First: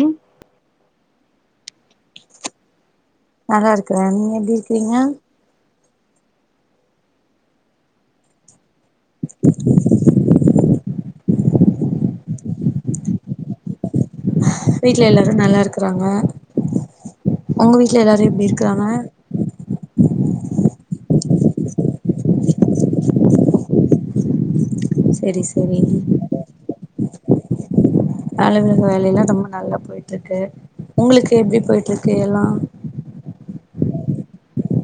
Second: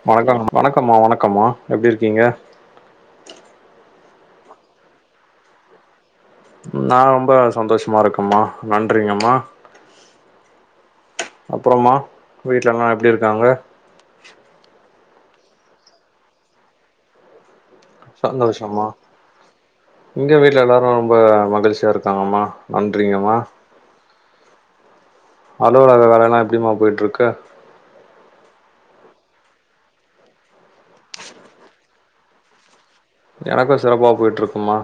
ம் வணக்கம் வணக்கம்மா வணக்கம்மா எப்டி இருக்கீங்க நல்லா இருக்குற நீங்க எப்டி இருக்கிறீங்க நா ரொம்ப சந்தோஷமா இருக்கம்மா நன்றிங்கம்மா அப்புறோம்மா வீட்ல எல்லா எப்டி இருக்காங்க வீட்ல எல்லாரோ நல்லாருக்குறாங்க ஒங்க வீ சந்தோஷம்மா இங்க வீட்ல எல்லோாரும் ரொம்ப மகிழ்ச்சியா இருக்காங்கம்மா நன்றிங்கம்மா செரி செரி அலுவலக வேலல எப்டிமா போயிட்ருக்கு [unintelligible] ரொம்ப நல்லா போய் ட்ருக்கு உங்களுக்கு எப்டி போயிட்ருக்கு எல்லா எனக்கு சிறப்பா போயிட்ருக்குமா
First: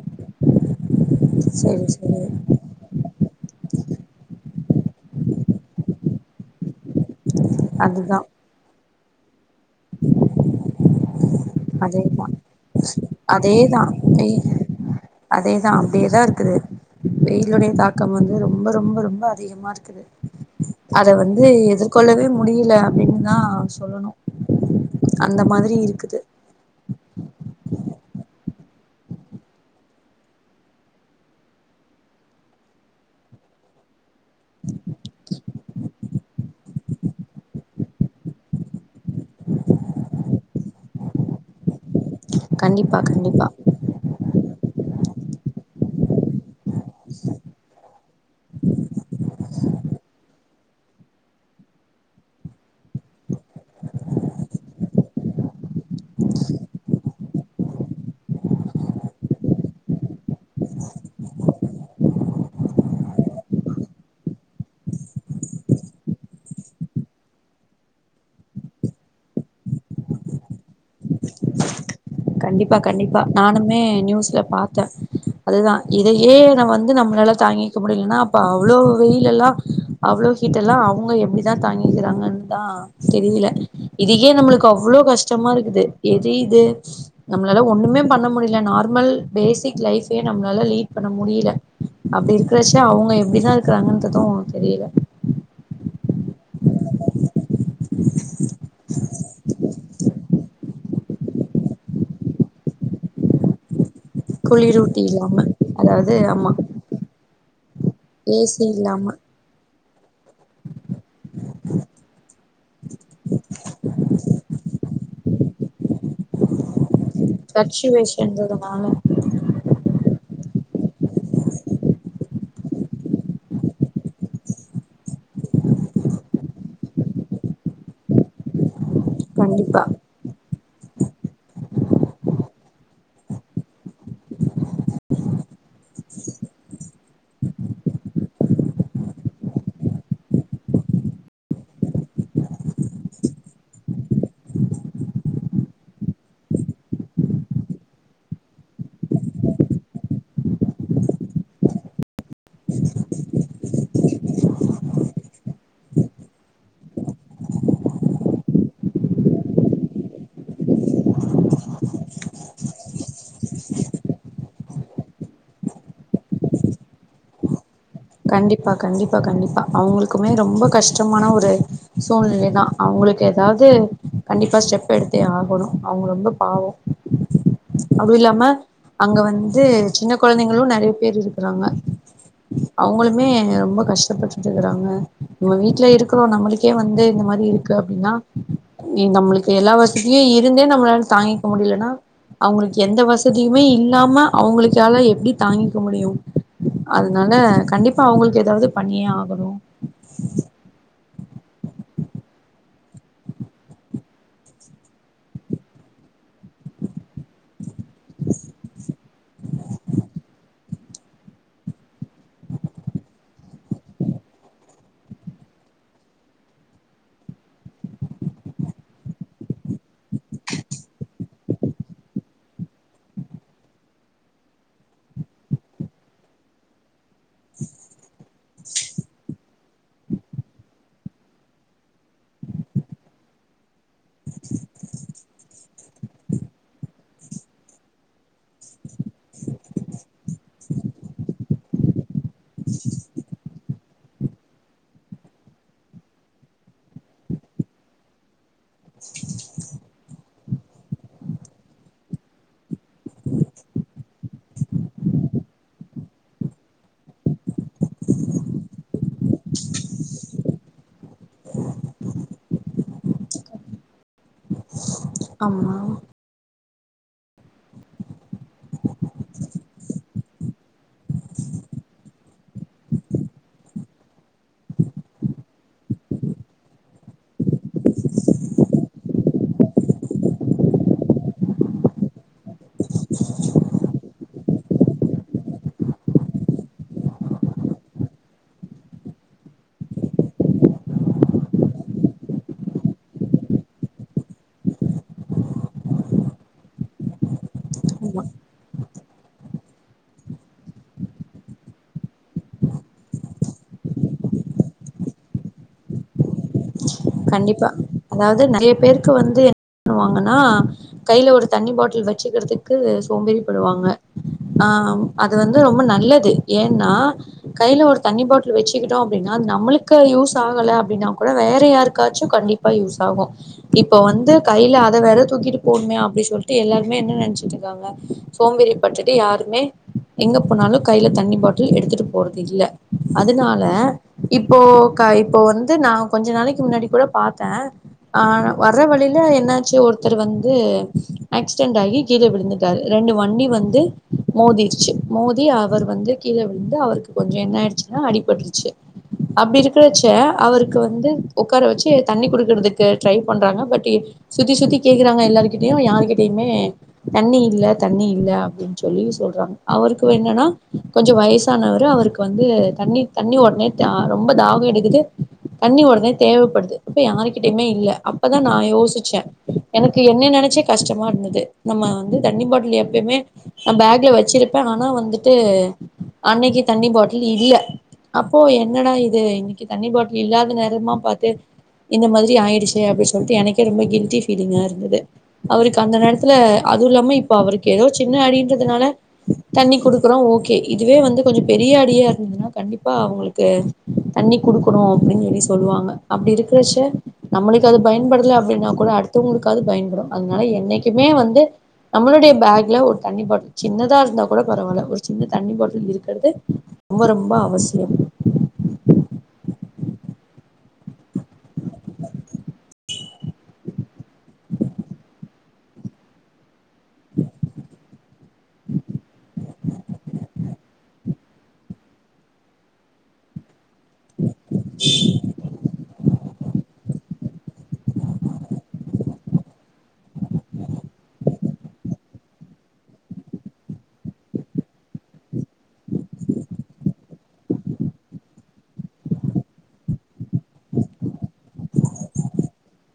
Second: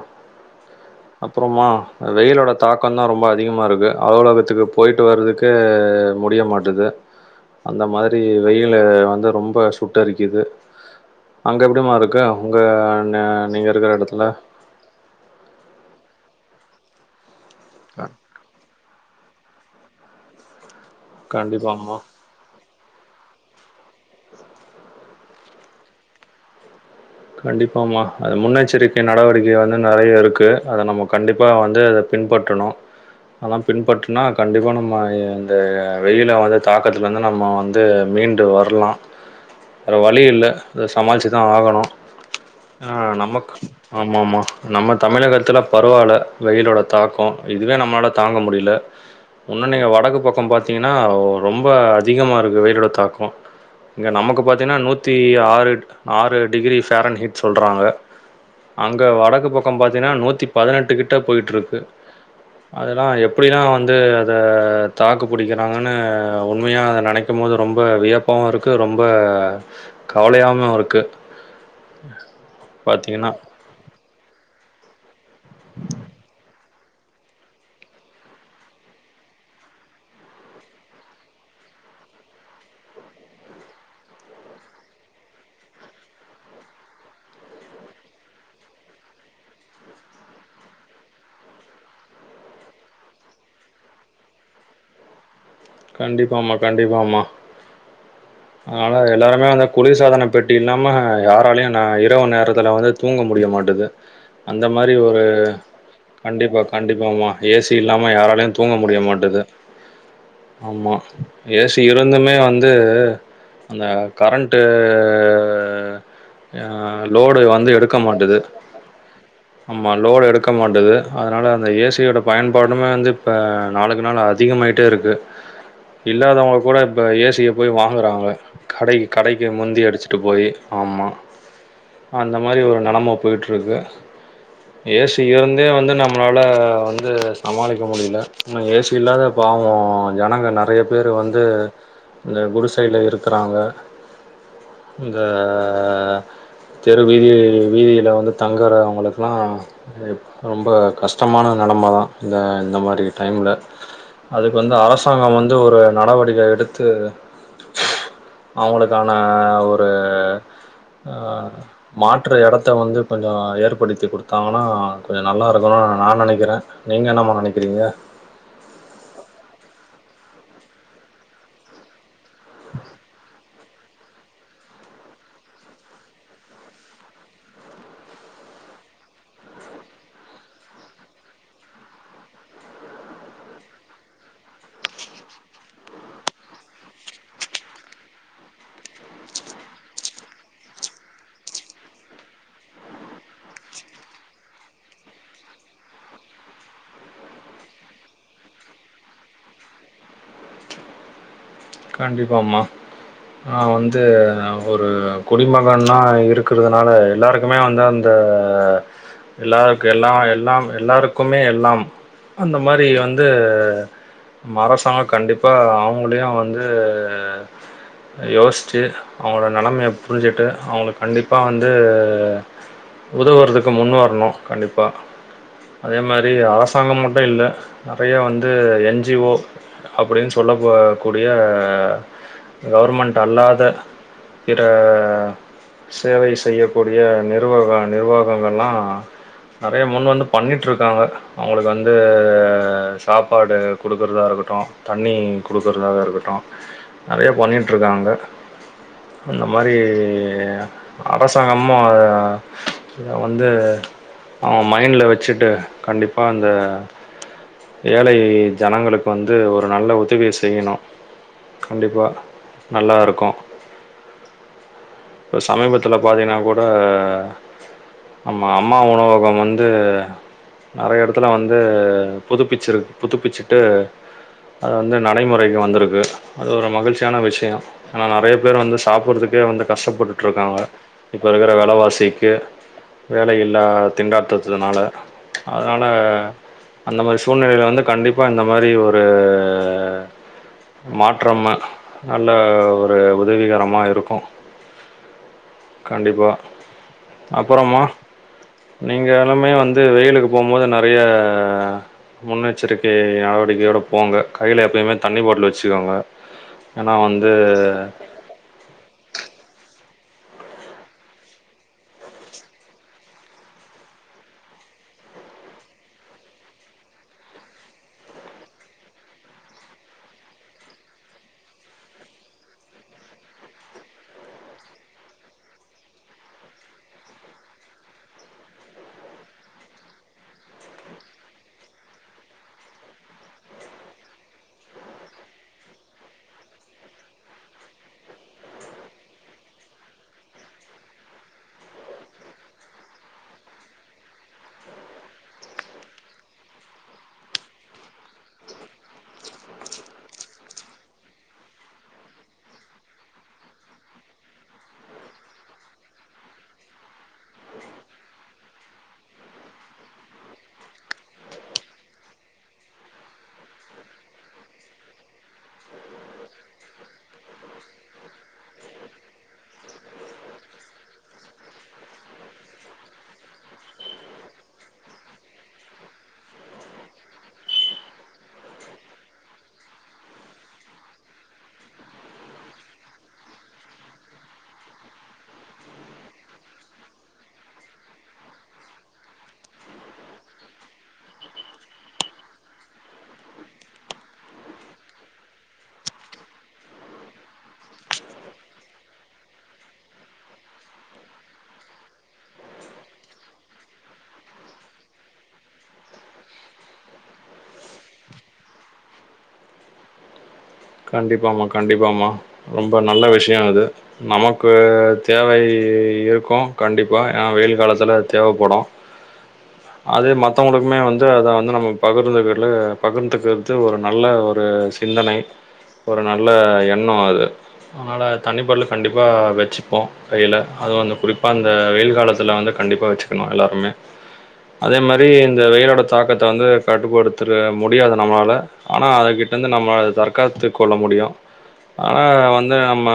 அப்றமா செரி செரி வெயிலோட தாக்கந் தா ரொம்ப அதிகமா இருக்கு அலுவலகத்துக்கு போயிட்டு வர்துக்கே முடிய மாட்டுது அந்த அதுதா மாரி வெயிலு வந்து ரொம்ப சுட்ட அரிக்கிது அங்க எப்டிமா இருக்கு அதேதா ஒங்க அதேதா மெய்ன் அதேதா அப்டியேதா இருக்குது வெயிலுடைய தாக்கம் வந் ம் ரொம்ப ரொம்ப ரொம்ப அதிகமா இருக்குது அத வந்து கண்டிப்பாமா எதிர்கொள்ளவே முடியல [unintelligible] தா சொல்லணு அந்த மாத்ரி இருக்குது கண்டிப்பாமா அது முன்னெச்சரிக்கை நடவடிக்கை வந்து நெறைய இருக்கு அத நம்ம கண்டிப்பா வந்து அத பின்பற்றனு அதலா பின்பற்றுனா கண்டிப்பா நம்ம எ இந்த வெயில வந்து தாக்கத்துலருந்து நம்ம வந்து மீண்டு வரலா வேற வழியில்ல அத சமாள்ச்சு தா ஆகணோ அ கண்டிப்பா கண்டிப்பா நமக்கு ஆமாம்மா நம்ம தமிழகத்துல பரவால்ல வெயிலோட தாக்கோ இதுவே நம்மளால தாங்க முடியல உன்னு நீங்க வடக்கு பக்கோ பாத்தீங்ன்னா ரொம்ப அதிகமா இருக்கு வெயிலோட தாக்கோ இங்க நமக்கு பாத்தீங்கன்னா நூத்தி ஆறு ஆறு டிகிரி பேஃரன் ஹீட் சொல்றாங்க அங்க வடக்கு பக்கோ பாத்தீன்னா நூத்தி பதினெட்டு கிட்ட போயிட்ருக்கு அதெல்லா எப்படிலா வந்து அத தாக்கு பிடிக்கிறாங்கன்னு உண்மையா அத நனைக் கும் போது ரொம்ப வியப்பாவும் இருக்கு ரொம்ப கவலையாவும் ருக்கு கண்டிப்பா கண்டிப்பா நானுமே நியூஸ்ல பாத்தே அதுதா இதையே நா வந்து நம்மளால தாங்கிக்க முடியலன்னா அப்ப அவ்ளோ வெயிலெல்லா அவ்வளோ ஹீட்டெல்லா அவுங்க எப்படிதா தாங்கிக்கிறாங்கன்தா தெரியில இதுக்கே நம்மளுக்கு அவ்ளோ கஷ்டமா இருக்குது எரியிது நம்மளால ஒண்ணுமே பண்ண முடியல நார்மல் பேசிக் லைஃபே நம்மளால லீட் பண்ண முடியல அப்டி இருக்கிறச்சா அவுங்க எப்படிதா இருக்கறாங்கன்தது தெரியில கண்டிப்பாம்மா கண்டிப்பாமா அதனால எல்லாருமே வந்து குளிர் சாதன பெட்டி பெட்டி இல்லாம யாராலியு நா இரவு நேரத்துல வந்து தூங்க முடிய மாட்டது அந்த மாரி குளிரூட்டி ஒரு இல்லாம அதாவது ஆமா கண்டிப்பா கண்டிப்பாமா ஏசி இல்லாம யாராலயு ஏசி தூங்க முடிய இல்லாம மாட்டது ஆமா ஏசி இருந்துமே வந்து அந்த கரண்டு எ லோடு வந்து எடுக்க மாட்டது ஃப்ளக்சுவேஷன்றதுனால ஆமா லோடு எடுக்க மாட்டது அதனா அந்த ஏசியோடய பயன்பாடும்மே வந்து இப்போ நாளுக்கு நாள் ஆ அதிகமாயிட்டே இருக்கு இல்லாதவங்க கூட இப்போ ஏசிய போய் வாங்குறாங்க கடைக்கு கடைக்கு கண்டிப்பா முந்தி அடிச்சி ட்டு போய் ஆமா அந்த மாதிரி ஒரு நெலம பொய்ட்டுருக்கு ஏசி இருந்தே வந்து நம்மளால வந்து சமாளிக்க முடியல இன்னு ஏசி இல்லாத பாவோ ஜனங்க நெறைய பேர் வந்து இந்த குடிசைல இருக்குறாங்க இந்த ஆ தெரு வீதி வீதியில வந்து தங்கறவங்களுக்லா ரொம்ப கஷ்டமான நிலம தா இந்த இந்த மாரி டைம்ல அதுக்கு வந்து அரசாங்கம் வந்து ஒரு நடவடிக்க எடுத்து அவங்களுக்கான ஒரு ஆ மாற்று எடத்த வந்து கொஞ்சோ ஏற்படுத்தி குடுத்தாங்கன்னா கொஞ்சோ நல்லா இருக்கணு நா நெனைக்கிறே நீங்க என்னம்மா நெனைக்கிறீங்க கண்டிப்பா கண்டிப்பா கண்டிப்பா அவங்களுக்குமே ரொம்ப கஷ்டமான ஒரு சூழ்நிலை தா அவங்களுக்கு எதாவது கண்டிப்பா ஸ்டெப் எடுத்தே ஆகணு அவங்க ரொம்ப பாவொ அதுவு இல்லாம அங்க வந்து சின்ன கொழந்தைங்களு நெறைய பேர் இருக்கிறாங்க அவுங்களுமே ரொம்ப கஷ்டப்பட்டுட்டு இருக்குறாங்க நம்ம வீட்ல இருக்கிறோ நம்மளுக்கே வந்து இந்த மாரி இருக் இருக்கு அப்டின்னா நீ நம்மளுக்கு எல்லா வசதியு இருந்தே நம்மளால தாங்கிக்க முடியலனா அவங்களுக்கு எந்த வசதியுமே இல்லாம அவங்களுக்கால எப்டி தாங்கிக்க முடியு அதனால கண்டிப்பா அவங்களுக்கு ஏதாவது பண்ணியே ஆகணு கண்டிப்பாமா நா வந்து ஒரு குடிமகனா இருக்குறதுனால எல்லாரு க்குமே வந்து அந்த எல்லாருக்கு எல்லா எல்லா எல்லாருக்குமே எல்லாம் அந்த மாரி வந்து அரசாங்கம் கண்டிப்பா அவங்களையு வந் வந்து யோச்சு அவங்களோட நிலமைய புரிஞ்சுட்டு அவங்களுக்கு கண்டிப்பா வந்து உதவுறதுக்கு முன் வரணு கண்டிப்பா அதே மாரி அரசாங்கம் மட்டு இல்ல நெறையா வந்து என் ஜி ஓ அப்படின்னு சொல்லப்ப கூடிய கவர்மெண்ட் அல்லாத பிற ஆ சேவை செய்யக்கூடிய நிர்வக நிர்வகங்கள்லா நெறைய முன் வந்து பண்ணிட்டுருக்காங்க அவங்களுக்கு வந் வந்து சாப்பாடு குடுக்குறதா இருக்கட்டு தண்ணி குடுக் பொருளாக இருக்கட்டு நெறைய பண்ணிட்டுருக்காங்க அந்த மாரி ஏ அரசாங்கமு ஆ இத வந்து அவ மைண்ட்ல வச்சுட்டு கண்டிப்பா இந்த ஏழை ஜனங்களுக்கு வந்து ஒரு நல்ல உதவி செய்யணு கண்டிப்பா நல்லா ருக்கொ இப்ப ஆமா சமீபத்துல பாத்தீங்கன்னா கூட ஆமா அம்மா உணவகம் வந்து நெறைய எடத்துல வந்து புதுப்பிச்சிரு புதுப்பிச்சுட்டு அது வந்து நடைமுறைக்கு வந்திருக்கு அது ஒரு மகிழ்ச்சியான விஷயோ ஆனா நெறைய பேர் வந்து சாப்பறதுக்கே வந்து கஷ்டப்பட்டுட்ருக்காங்க இப்ப இக்கற வெலவாசிக்கு வேல இல்ல திண்டாட்டதுனால அதுனால அந்த மாரி சூழ்நிலையில வந்து கண்டிப்பா இந்த மாரி ஒரு மாற்றம் நல்ல ஒரு உதவிகரமா இருக்கு கண்டிப்பா அப்றமா ஆமா நீங்களுமே வந்து வெயிலுக்கு போம்போது நெறய முன்னெச்சரிக்கை நடவடிக்கையோட போங்க கைல எப்பயுமே தண்ணி பாட்டல் வச்சுக்கோங்க ஏன்னா வந்து அதாது நெறைய பேருக்கு வந்து என்ன பண்ணுவாங்கன்னா கைல ஒரு தண்ணி பாட்டில் வச்சுக்கிறதுக்கு சோம்பேறி படுவாங்க ஆ அது வந்து ரொம்ப நல்லது ஏன்னா கைல ஒரு தண்ணி பாட்லு வெச்சுக்கிட்டோ அப்டின்னா அது நம்மளுக்கு யூஸ் ஆகல அப்டின்னா கூட வேற யாருக் எதுகாச்சு கண்டிப்பா யூஸ் ஆகும் இப்ப வந்து கைல அத வேற தூக்கிட்டு போணுமே அப்டி சொல்ட்டு எல்லாருமே என்ன நென்ச்சிட்டு இருக்காங்க சோம்பேறி பட்டுட்டு யாருமே எங்க போனாலு கைல தண்ணி பாட்டில் எடுத்துட்டு போறது இல்ல அதுனால இப்போ கா இப்போ வந்து நா கொஞ்ச நாளைக்கு முன்னாடி கூட பாத்தே ஆ வர்ற வழில என்னாச்சு ஒருத்தர் வந்து ஆக்ஸ்டென்ட் ஆகி கீழ விழுந்துட்டாரு ரெண்டு வண்டி வந்து மோதிருச்சு மோதி அவர் வந்து கீழ விழுந்து அவருக் கொஞ்சோ என்ன ஆயிடுச்சுன்னா அடிபட்ருச்சு அப்டி இருக்கறச்ச அவுருக்கு வந்து ஒப் உக்கார வச்சு தண்ணி குடுக்குறதுக்கு ட்ரை பண்றாங்க பட் சுத்தி சுத்தி கேக்றாங்க எல்லார்கிட்டியு யாருகிட்டயுமே தண்ணி இல்ல தண்ணி இல்ல அப்டின் சொல்லி சொல்றாங்க அவுருக்கு வேணுன்னா கொஞ்சம் வயசானவரு அவுருக்கு வந்து தண்ணி தண்ணி ஒட்னே தா ரொம்ப தாகம் எடுக்குது தண்ணி ஒடனே தேவப்படுது இப்ப யார்கிட்டயுமே இல்ல அப்போதா நா யோசிச்சே எனக்கு என்ன நினைச்சே கஷ்டமா இருந்தது நம்ம வந்து தண்ணி பாட்டில் எப்யுமே நா பேக்ல வச்சிருப்பே ஆனா வந்துட்டு அன்னைக்கு தண்ணி பாட்டில் இல்ல அப்போ என்னடா இது இன்னிக்கி தண்ணி பாட்லு இல்லாத நேரமா பாத் து இந்த மதிரி ஆயிடுச்சே அப்டி சொல்ட்டு எனக்கே ரொம்ப கில்டி ஃபீலிங்கா இருந்தது அவுருக்கு அந்த நேரத்ல அதுவும் இல்லாம இப்ப அவருக்கு ஏதோ சின்ன அடின்றதுனால தண்ணி குடுக்குறோம் ஓகே இதுவே வந்து கொஞ்சம் பெரிய அடியா இருந்ததுன்னா கண்டிப்பா அவங்களுக்கு தண்ணி குடுக்கணு அப்டின்னு சொல்லி சொல்லுவாங்க அப்டி இருக்றச்ச நம்மளுக்கு அது பயன்படல அப்டின்னாக் கூட அடுத்தவங்ளுக்காது பயன்படும் அதனால என்னைக்குமே வந்து நம்மளுடைய பேக்ல ஒரு தண்ணி பாட்டில் சின்னதா இருந்தா கூட பரவால்ல ஒரு சின்ன தண்ணி பாட்டில் இருக்கறது ரொம்ப ரொம்ப அவசியம் கண்டிப்பா மா கண்டிப்பா மா ரொம்ப நல்ல விஷ்யோ அது நமக்கு தேவை இருக்கும் கண்டிப்பா அ வெயில் காலத்தில அது தேவப்படும் அதே மத்தவங்களுக்குமே வந் து அத வந்து நம்ம பகிர்ந்துகர்ல பகிர்ந்துக்குறது ஒரு நல்ல ஒரு சிந்தனை அதனால தண்ணி பாட்லு கண்டிப்பா வச்சுப்போ கைல அதுவு வந்து குறிப்பா அந்த வெயில் காலத்துல வந்து கண்டிப்பா வச்சுக்குணு எல்லாருமே அதே மாரி இந்த வெயிலோட தாக்கத்த வந்து கட்டுப்படுத்துற முடியாது நம்மளால ஆனா அதுக்கிட்ட இருந்து நம்ம தற்காத்து கொள்ள முடியும் ஆனா வந்து நம்ம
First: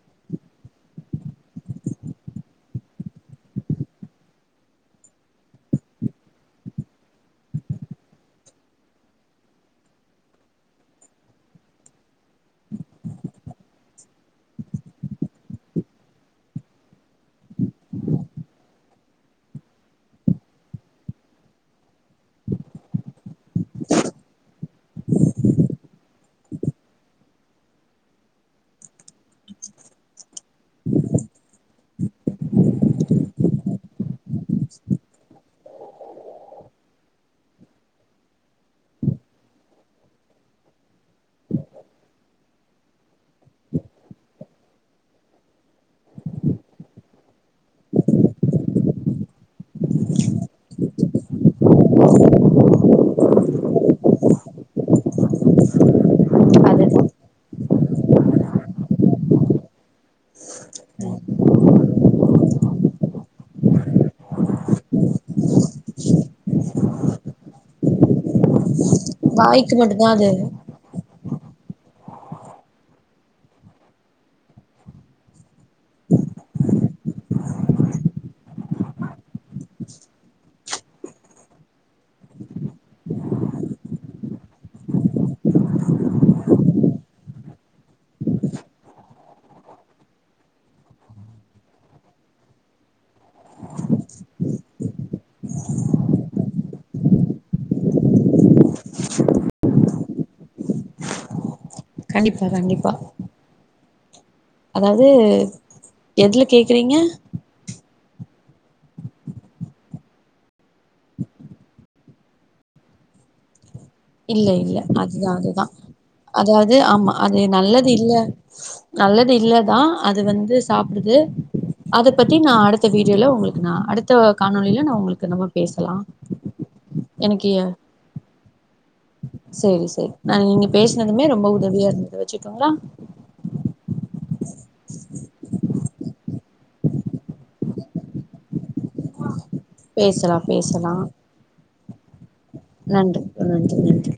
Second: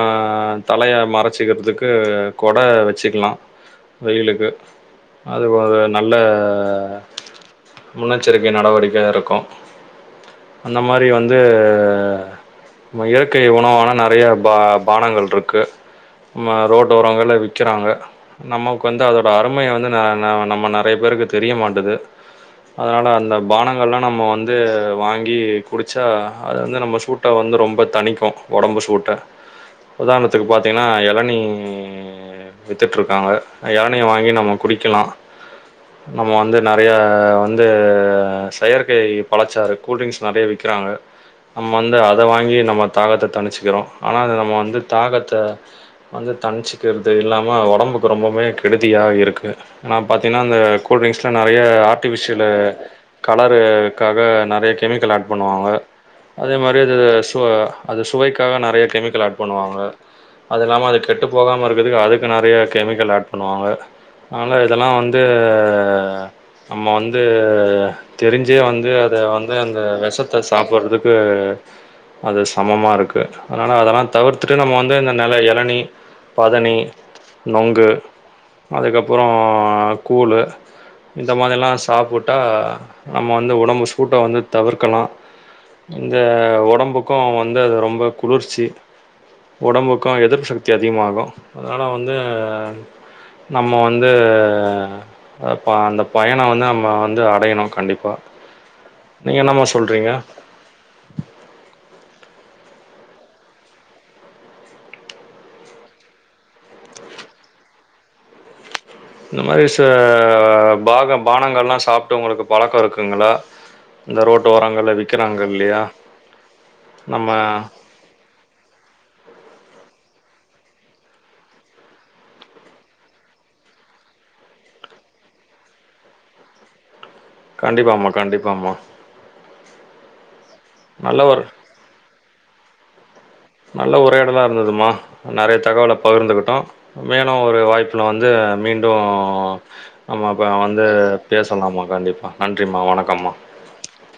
தலய மறச்சிக்கிறதுக்கு கொட வேற வச்சுக்லா வெயிலுக்கு அது ஒரு நல்ல முன்னெச்சரிக்கை நடவடிக்கை இருக்கோ அந்த மாரி வந்து இந்த இயற்கை உணவான நெறையா பா பானங்கள் ருக்கு ஆமா ரோட்டோரங்கள விக்கறாங்க நமக்கு வந்து அதோட அருமை வந்து ந ந நம்ம நெறைய பேருக்கு தெரிய மாட்டது அதனால அந்த பானங்கள்லா நம்ம வந்து வாங்கி குடிச்சா வந்து நம்போ சூட்ட வந்து ரொம்ப தனிக்கோ ஒடம்பு சூட்ட உதார்ணுத்துக்கு பாத்திங்ன்னா எளநீ ம் வித்துட்ருக்காங்க எளநீ வாங்கி நம்ம குடிக்கலாம் [inaudible] நம்ம வந்து நறையா வந்து செயற்கை பழச்சார் கூல்ரிங்க்ஸ் நறைய விக்கிறாங்க நம்ம வந்து அத வாங்கி நம்ம தாகத்த தணிச்சுக்கிறோ ஆனா அது நம்ம வந்து தாகத்த வந்து தணிச்சிக்கிற்து இல்லாம ஒடம்புக்கு ரொம்பவே கெடுதியா இருக்கு நா பாத்தீங்கனா அந்த கூல்ட்ரிங்ஸ்ல நறையா ஆர்டிஃபிஷலு கலருக்காக நறிய கெமிக்கல் ஆட் பண்ணுவாங்க அதே மாரி அது சுவ அது சுவைக்காக நறைய கெமிக்கல் ஆட் பண்ணுவாங்க அது இல்லாம அது கெட்டு போகாம இருக்கறதுக்கு அதுக்கு நறையா கெமிக்கல் ஆட் பண்ணுவாங்க ஆனா இதுல்லா வந்து நம்ம வந்து தெரிஞ்சே வந்து அத வந்து வாய்க்கு அந்த மட்டுந்தா அது விஷத்த சாப்புற து அது சமமா இருக்கு ஆனா அதனா அதெல்லா தவித்துட்டு நம்ம வந்து இந்த நெல எல நீ பதனி நொங்கு அதுக்கபபுறோ கூல்லு இந்த மாரிலா சாப்புட்டா நம்ம வந்து ஒடம்பு சூட்ட வந்து தவிக்கலா இந்த ஒடம்புக்கு வந்து அது ரொம்ப குளிர்ச்சி ஒடம்புக்கோ எதிர்ப்பு சக்தி அதிகமாகோ அதனால வந்து நம்ம வந்து அந்த ப பயணோ வந்து நம்ம வந்து அடையணோ கண்டிப்பா நீங்க என்னம்மா சொல்றீங்க [unintelligible] கண்டிப்பா கண்டிப்பா அதாவது எதுல கேக்றீங்க இந்த மாரி ச பாக பானங்கலா சாப்ட்டு உங்குளுக்கு பழக்கோ இருக்குங்களா இந்த ரோட்டு இல்ல இல்ல ஓரங்கள்ல அதுதா விக்கிறாங்க அதுதா இல்லையா? அதாவது ஆமா நம்ம அது நல்லது இல்ல நல்லது இல்லதா அது வந்து சாப்டுது அத பத்தி நா அடுத்த வீடியோல உங்குளுக்கு நா அடுத்த காணொலில நா உங்குளுக்கு நம்ம பேசலா [unintelligible] கண்டிப்பா மா கண்டிப்பா மா செரி செரி நா நீங்க நல்ல பேசுனதுமே ஒரு ரொம்ப உதவியா இருந்தது வெச்சுட்டோங்களா நல்ல உரையாடலா இருந்ததுமா நெறைய தகவல பகிர்ந்துகிட்டோ மேலு ஒரு வாய்ப்புல வந்து மீண்டு பேசலா நம்மப்ப வந்து பேசலா பேசலாம்மா கண்டிபா நன்றிம்மா நன்றி வணக்கம்மா நன்றி நன்றி